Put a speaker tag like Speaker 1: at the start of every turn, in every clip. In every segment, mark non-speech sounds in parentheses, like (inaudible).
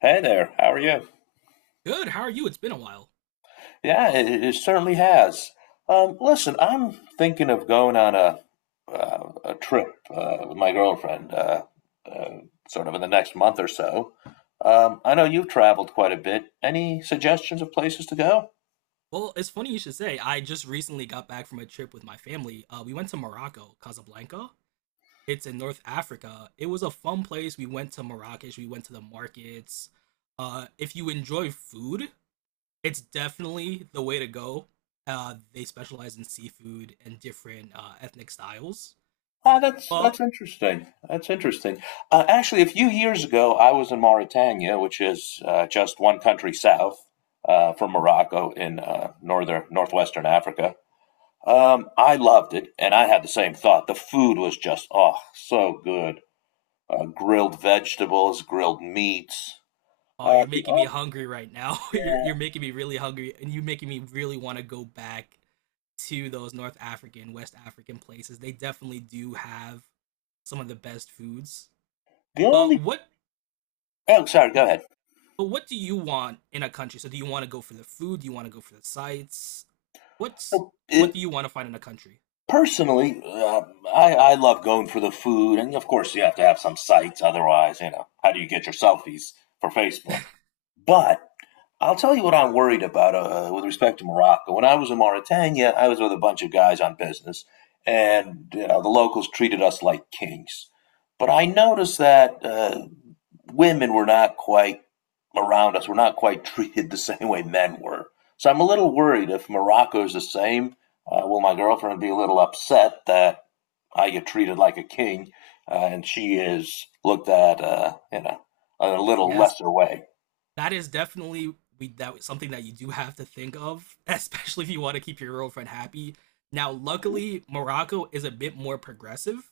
Speaker 1: Hey there, how are you?
Speaker 2: Good. How are you? It's been a while.
Speaker 1: Yeah, it certainly has. Listen, I'm thinking of going on a trip with my girlfriend, uh, sort of in the next month or so. I know you've traveled quite a bit. Any suggestions of places to go?
Speaker 2: Well, it's funny you should say. I just recently got back from a trip with my family. We went to Morocco, Casablanca. It's in North Africa. It was a fun place. We went to Marrakesh. We went to the markets. If you enjoy food, it's definitely the way to go. They specialize in seafood and different ethnic styles.
Speaker 1: Ah, that's
Speaker 2: But
Speaker 1: that's interesting. That's interesting. Actually, a few years ago, I was in Mauritania, which is just one country south from Morocco in northern northwestern Africa. I loved it, and I had the same thought. The food was just oh so good. Grilled vegetables, grilled meats.
Speaker 2: oh, you're
Speaker 1: The
Speaker 2: making me
Speaker 1: oh
Speaker 2: hungry right now. (laughs) you're
Speaker 1: Yeah.
Speaker 2: you're making me really hungry, and you're making me really want to go back to those North African, West African places, they definitely do have some of the best foods.
Speaker 1: The
Speaker 2: But
Speaker 1: only
Speaker 2: what
Speaker 1: Oh, sorry, go ahead.
Speaker 2: but what do you want in a country? So do you want to go for the food? Do you want to go for the sights? What's
Speaker 1: So, uh,
Speaker 2: what do you want to find in a country?
Speaker 1: Personally, I love going for the food, and of course, you have to have some sites. Otherwise, you know, how do you get your selfies for Facebook? But I'll tell you what I'm worried about with respect to Morocco. When I was in Mauritania, I was with a bunch of guys on business, and you know, the locals treated us like kings. But I noticed that women were not quite around us, were not quite (laughs) treated the same way men were. So I'm a little worried if Morocco is the same, will my girlfriend be a little upset that I get treated like a king and she is looked at, you know, in a little
Speaker 2: Yes,
Speaker 1: lesser way?
Speaker 2: that is definitely we that something that you do have to think of, (laughs) especially if you want to keep your girlfriend happy. Now, luckily, Morocco is a bit more progressive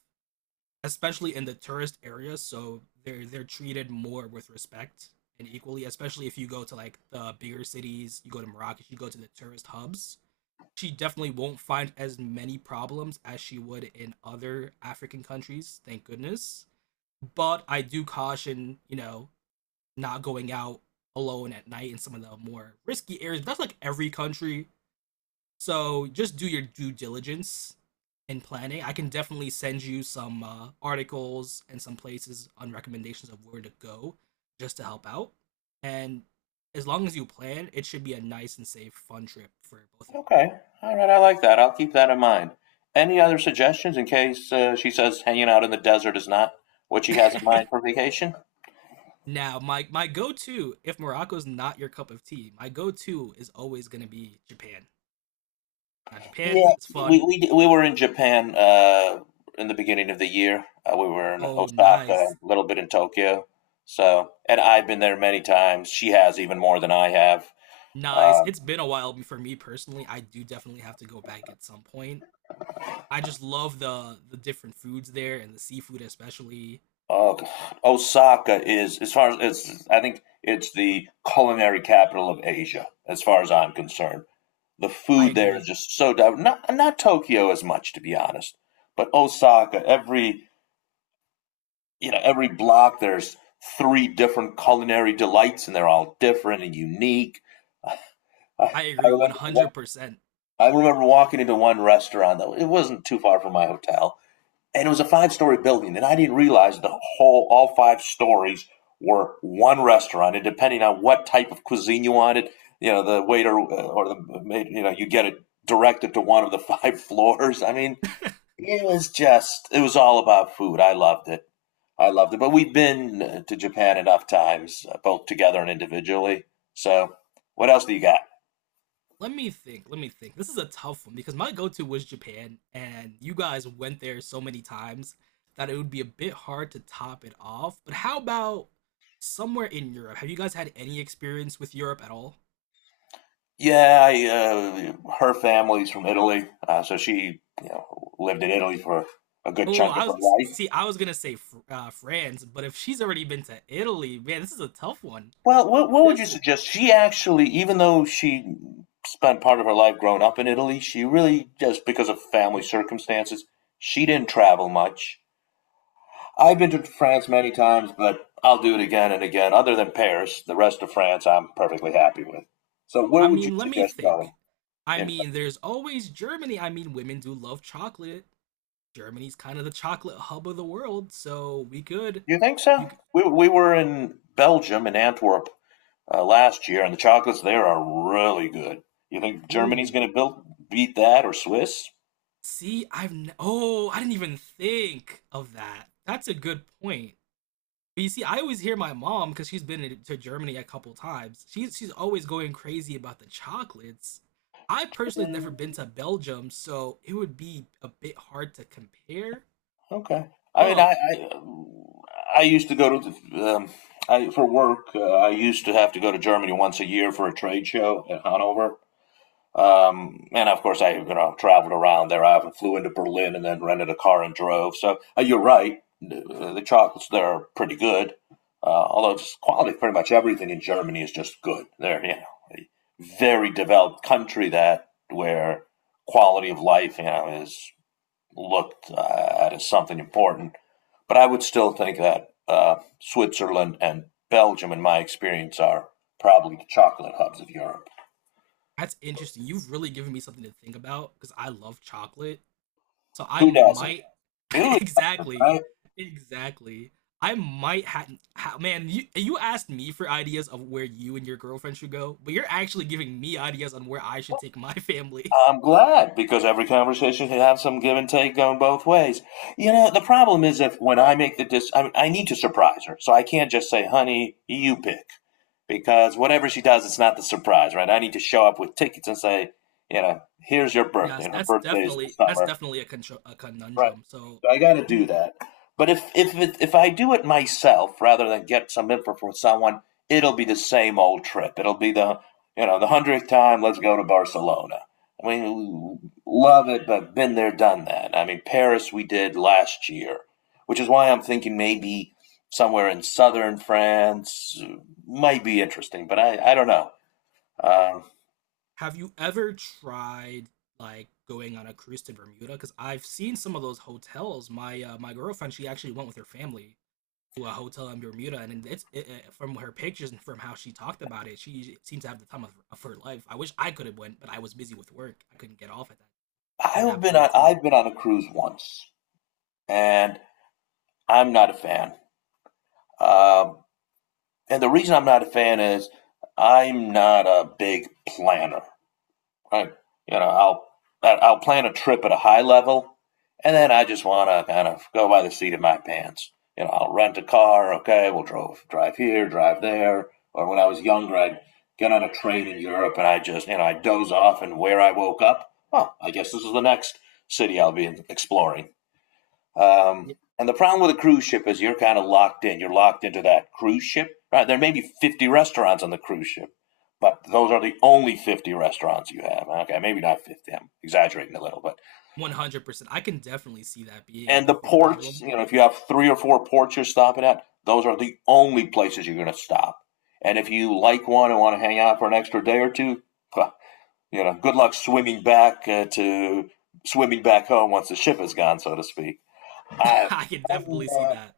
Speaker 2: especially in the tourist areas, so they're treated more with respect and equally, especially if you go to like the bigger cities, you go to Morocco, you go to the tourist hubs. She definitely won't find as many problems as she would in other African countries, thank goodness. But I do caution, you know, not going out alone at night in some of the more risky areas. That's like every country, so just do your due diligence in planning. I can definitely send you some articles and some places on recommendations of where to go just to help out. And as long as you plan, it should be a nice and safe, fun trip for both of you.
Speaker 1: Okay. All right. I like that. I'll keep that in mind. Any other suggestions in case she says hanging out in the desert is not what she has in mind for vacation?
Speaker 2: (laughs) Now, my go-to, if Morocco's not your cup of tea, my go-to is always gonna be Japan. Now, Japan,
Speaker 1: Yeah.
Speaker 2: it's
Speaker 1: We
Speaker 2: fun.
Speaker 1: we we were in Japan in the beginning of the year. We were in
Speaker 2: Oh,
Speaker 1: Osaka,
Speaker 2: nice,
Speaker 1: a little bit in Tokyo. So, and I've been there many times. She has even more than I have.
Speaker 2: nice.
Speaker 1: Um,
Speaker 2: It's been a while for me personally. I do definitely have to go back at some point. I just love the different foods there and the seafood especially.
Speaker 1: oh, God. Osaka is as far as it's. I think it's the culinary capital of Asia, as far as I'm concerned. The
Speaker 2: I
Speaker 1: food there is
Speaker 2: agree.
Speaker 1: just so diverse. Not Tokyo as much, to be honest, but Osaka. Every you know every block there's three different culinary delights, and they're all different and unique. I,
Speaker 2: I
Speaker 1: I
Speaker 2: agree
Speaker 1: remember
Speaker 2: 100%.
Speaker 1: I remember walking into one restaurant that it wasn't too far from my hotel, and it was a five-story building, and I didn't realize the whole all five stories were one restaurant, and depending on what type of cuisine you wanted, you know, the waiter or the maid, you know, you get it directed to one of the (laughs) five floors. I mean, it was just, it was all about food. I loved it. But we've been to Japan enough times, both together and individually, so what else do you got?
Speaker 2: Let me think. Let me think. This is a tough one because my go-to was Japan and you guys went there so many times that it would be a bit hard to top it off. But how about somewhere in Europe? Have you guys had any experience with Europe at all?
Speaker 1: Yeah, her family's from Italy, so she, you know, lived in Italy for a good
Speaker 2: Oh,
Speaker 1: chunk of
Speaker 2: I
Speaker 1: her
Speaker 2: was
Speaker 1: life.
Speaker 2: see. I was gonna say France, but if she's already been to Italy, man, this is a tough one.
Speaker 1: Well, what would you
Speaker 2: This is
Speaker 1: suggest? She actually, even though she spent part of her life growing up in Italy, she really, just because of family circumstances, she didn't travel much. I've been to France many times, but I'll do it again and again. Other than Paris, the rest of France, I'm perfectly happy with. So, where
Speaker 2: I
Speaker 1: would you
Speaker 2: mean, let me
Speaker 1: suggest going?
Speaker 2: think. I
Speaker 1: In France?
Speaker 2: mean, there's always Germany. I mean, women do love chocolate. Germany's kind of the chocolate hub of the world, so we could.
Speaker 1: You think so?
Speaker 2: You could,
Speaker 1: We were in Belgium in Antwerp last year, and the chocolates there are really good. You think Germany's
Speaker 2: ooh.
Speaker 1: going to build beat that or Swiss?
Speaker 2: See, oh, I didn't even think of that. That's a good point. But you see, I always hear my mom because to Germany a couple times. She's always going crazy about the chocolates. I personally never been to Belgium, so it would be a bit hard to compare.
Speaker 1: Okay. I mean, I
Speaker 2: But
Speaker 1: I used to go to the, for work. I used to have to go to Germany once a year for a trade show at Hanover. And of course, I, you know, traveled around there. I often flew into Berlin and then rented a car and drove. So you're right, the chocolates there are pretty good. Although just quality, pretty much everything in Germany is just good. They're, you know, a very developed country, that where quality of life, you know, is looked at as something important. But I would still think that Switzerland and Belgium, in my experience, are probably the chocolate hubs of Europe.
Speaker 2: that's interesting. You've really given me something to think about because I love chocolate. So I
Speaker 1: Who doesn't?
Speaker 2: might (laughs)
Speaker 1: Who?
Speaker 2: exactly,
Speaker 1: I,
Speaker 2: exactly. I might have ha- Man. You asked me for ideas of where you and your girlfriend should go, but you're actually giving me ideas on where I should take my family. (laughs)
Speaker 1: I'm glad because every conversation can have some give and take going both ways. You know, the problem is, if when I make the I need to surprise her, so I can't just say, "Honey, you pick," because whatever she does, it's not the surprise, right? I need to show up with tickets and say, you know, here's your birthday,
Speaker 2: Yes,
Speaker 1: and her birthday is in the
Speaker 2: that's
Speaker 1: summer.
Speaker 2: definitely a contr a
Speaker 1: Right.
Speaker 2: conundrum. So
Speaker 1: I got to do
Speaker 2: you
Speaker 1: that. But if if I do it myself rather than get some info from someone, it'll be the same old trip. It'll be the, you know, the 100th time. Let's go to Barcelona. I mean, love it, but been there, done that. I mean, Paris we did last year, which is why I'm thinking maybe somewhere in southern France might be interesting. But I don't know. Um,
Speaker 2: have you ever tried like going on a cruise to Bermuda? Because I've seen some of those hotels. My my girlfriend, she actually went with her family to a hotel in Bermuda, and from her pictures and from how she talked about it, she seems to have the time of her life. I wish I could have went, but I was busy with work. I couldn't get off at that point in
Speaker 1: I've
Speaker 2: time.
Speaker 1: been on a cruise once, and I'm not a fan. Um, And the reason I'm not a fan is I'm not a big planner. I, you know, I will plan a trip at a high level, and then I just want to kind of go by the seat of my pants. You know, I'll rent a car. Okay, we'll drive here, drive there. Or when I was younger, I'd get on a train in Europe, and I just, you know, I doze off, and where I woke up, oh, I guess this is the next city I'll be exploring. And the problem with a cruise ship is you're kind of locked in. You're locked into that cruise ship. Right? There may be 50 restaurants on the cruise ship, but those are the only 50 restaurants you have. Okay, maybe not 50. I'm exaggerating a little, but
Speaker 2: 100%, I can definitely see that being a
Speaker 1: and the
Speaker 2: bit of a
Speaker 1: ports.
Speaker 2: problem.
Speaker 1: You know, if you have three or four ports you're stopping at, those are the only places you're going to stop. And if you like one and want to hang out for an extra day or two, well, you know, good luck swimming back to swimming back home once the ship is gone, so to speak. I,
Speaker 2: (laughs) I can
Speaker 1: I'm,
Speaker 2: definitely see
Speaker 1: uh,
Speaker 2: that.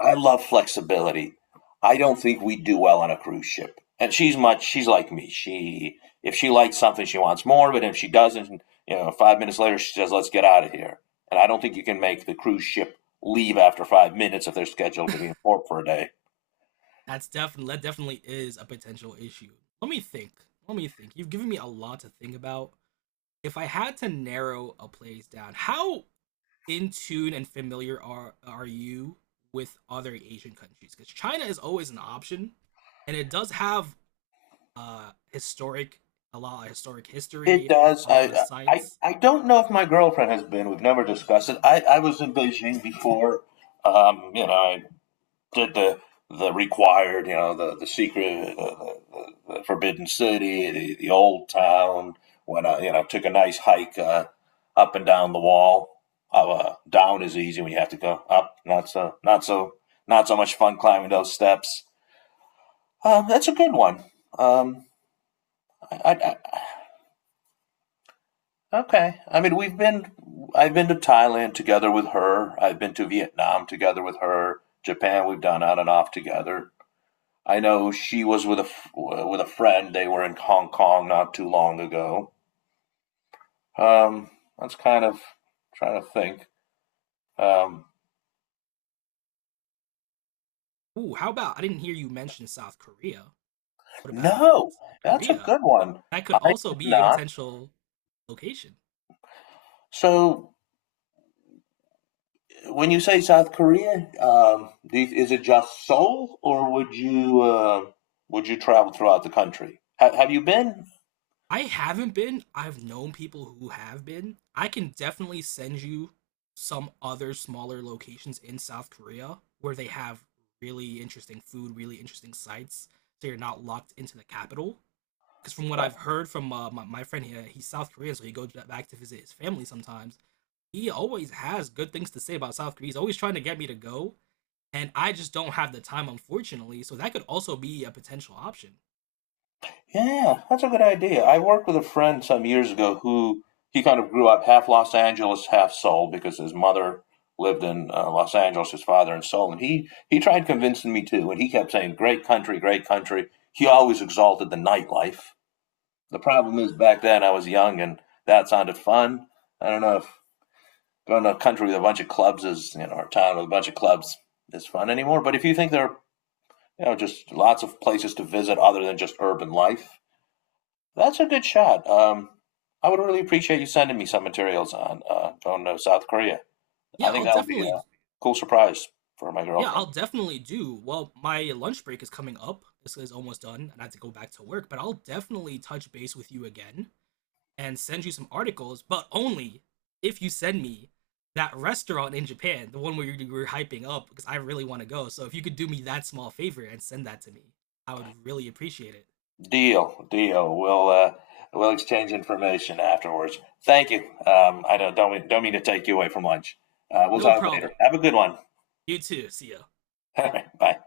Speaker 1: I love flexibility. I don't think we'd do well on a cruise ship. And she's like me. She, if she likes something, she wants more, but if she doesn't, you know, 5 minutes later she says, "Let's get out of here." And I don't think you can make the cruise ship leave after 5 minutes if they're scheduled to be in port for a day.
Speaker 2: (laughs) That definitely is a potential issue. Let me think. Let me think. You've given me a lot to think about. If I had to narrow a place down, how in tune and familiar are you with other Asian countries? Because China is always an option, and it does have historic a lot of historic
Speaker 1: It
Speaker 2: history,
Speaker 1: does.
Speaker 2: a lot of
Speaker 1: I I
Speaker 2: sites.
Speaker 1: I don't know if my girlfriend has been. We've never discussed it. I was in Beijing before. You know, I did the required, you know, the Forbidden City, the old town. When I, you know, took a nice hike up and down the wall. Down is easy when you have to go up. Not so much fun climbing those steps. That's a good one. Um, I, okay. I mean, we've been. I've been to Thailand together with her. I've been to Vietnam together with her. Japan, we've done on and off together. I know she was with a friend. They were in Hong Kong not too long ago. Um, that's kind of trying to think. Um,
Speaker 2: Ooh, how about, I didn't hear you mention South Korea. What about
Speaker 1: no,
Speaker 2: South
Speaker 1: that's a
Speaker 2: Korea?
Speaker 1: good one.
Speaker 2: That could
Speaker 1: I
Speaker 2: also
Speaker 1: did
Speaker 2: be a
Speaker 1: not.
Speaker 2: potential location.
Speaker 1: So when you say South Korea, is it just Seoul, or would you travel throughout the country? Have you been?
Speaker 2: I haven't been. I've known people who have been. I can definitely send you some other smaller locations in South Korea where they have really interesting food, really interesting sites, so you're not locked into the capital. Because from what I've heard from my friend here, he's South Korean, so he goes back to visit his family sometimes. He always has good things to say about South Korea. He's always trying to get me to go, and I just don't have the time, unfortunately. So that could also be a potential option.
Speaker 1: Yeah, that's a good idea. I worked with a friend some years ago who he kind of grew up half Los Angeles, half Seoul because his mother lived in Los Angeles, his father in Seoul, and he tried convincing me too, and he kept saying, "Great country, great country." He always exalted the nightlife. The problem is back then I was young and that sounded fun. I don't know if going to a country with a bunch of clubs is, you know, or a town with a bunch of clubs is fun anymore. But if you think there are, you know, just lots of places to visit other than just urban life, that's a good shot. I would really appreciate you sending me some materials on going to South Korea. I
Speaker 2: Yeah,
Speaker 1: think
Speaker 2: I'll
Speaker 1: that'll be
Speaker 2: definitely
Speaker 1: a cool surprise for my
Speaker 2: Yeah,
Speaker 1: girlfriend.
Speaker 2: I'll definitely do. Well, my lunch break is coming up. This is almost done, and I have to go back to work, but I'll definitely touch base with you again and send you some articles, but only if you send me that restaurant in Japan, the one where you were hyping up, because I really want to go. So if you could do me that small favor and send that to me, I would really appreciate it.
Speaker 1: Deal, deal. We'll exchange information afterwards. Thank you. I don't mean to take you away from lunch. We'll
Speaker 2: No
Speaker 1: talk later.
Speaker 2: problem.
Speaker 1: Have a good one.
Speaker 2: You too. See ya.
Speaker 1: (laughs) Bye.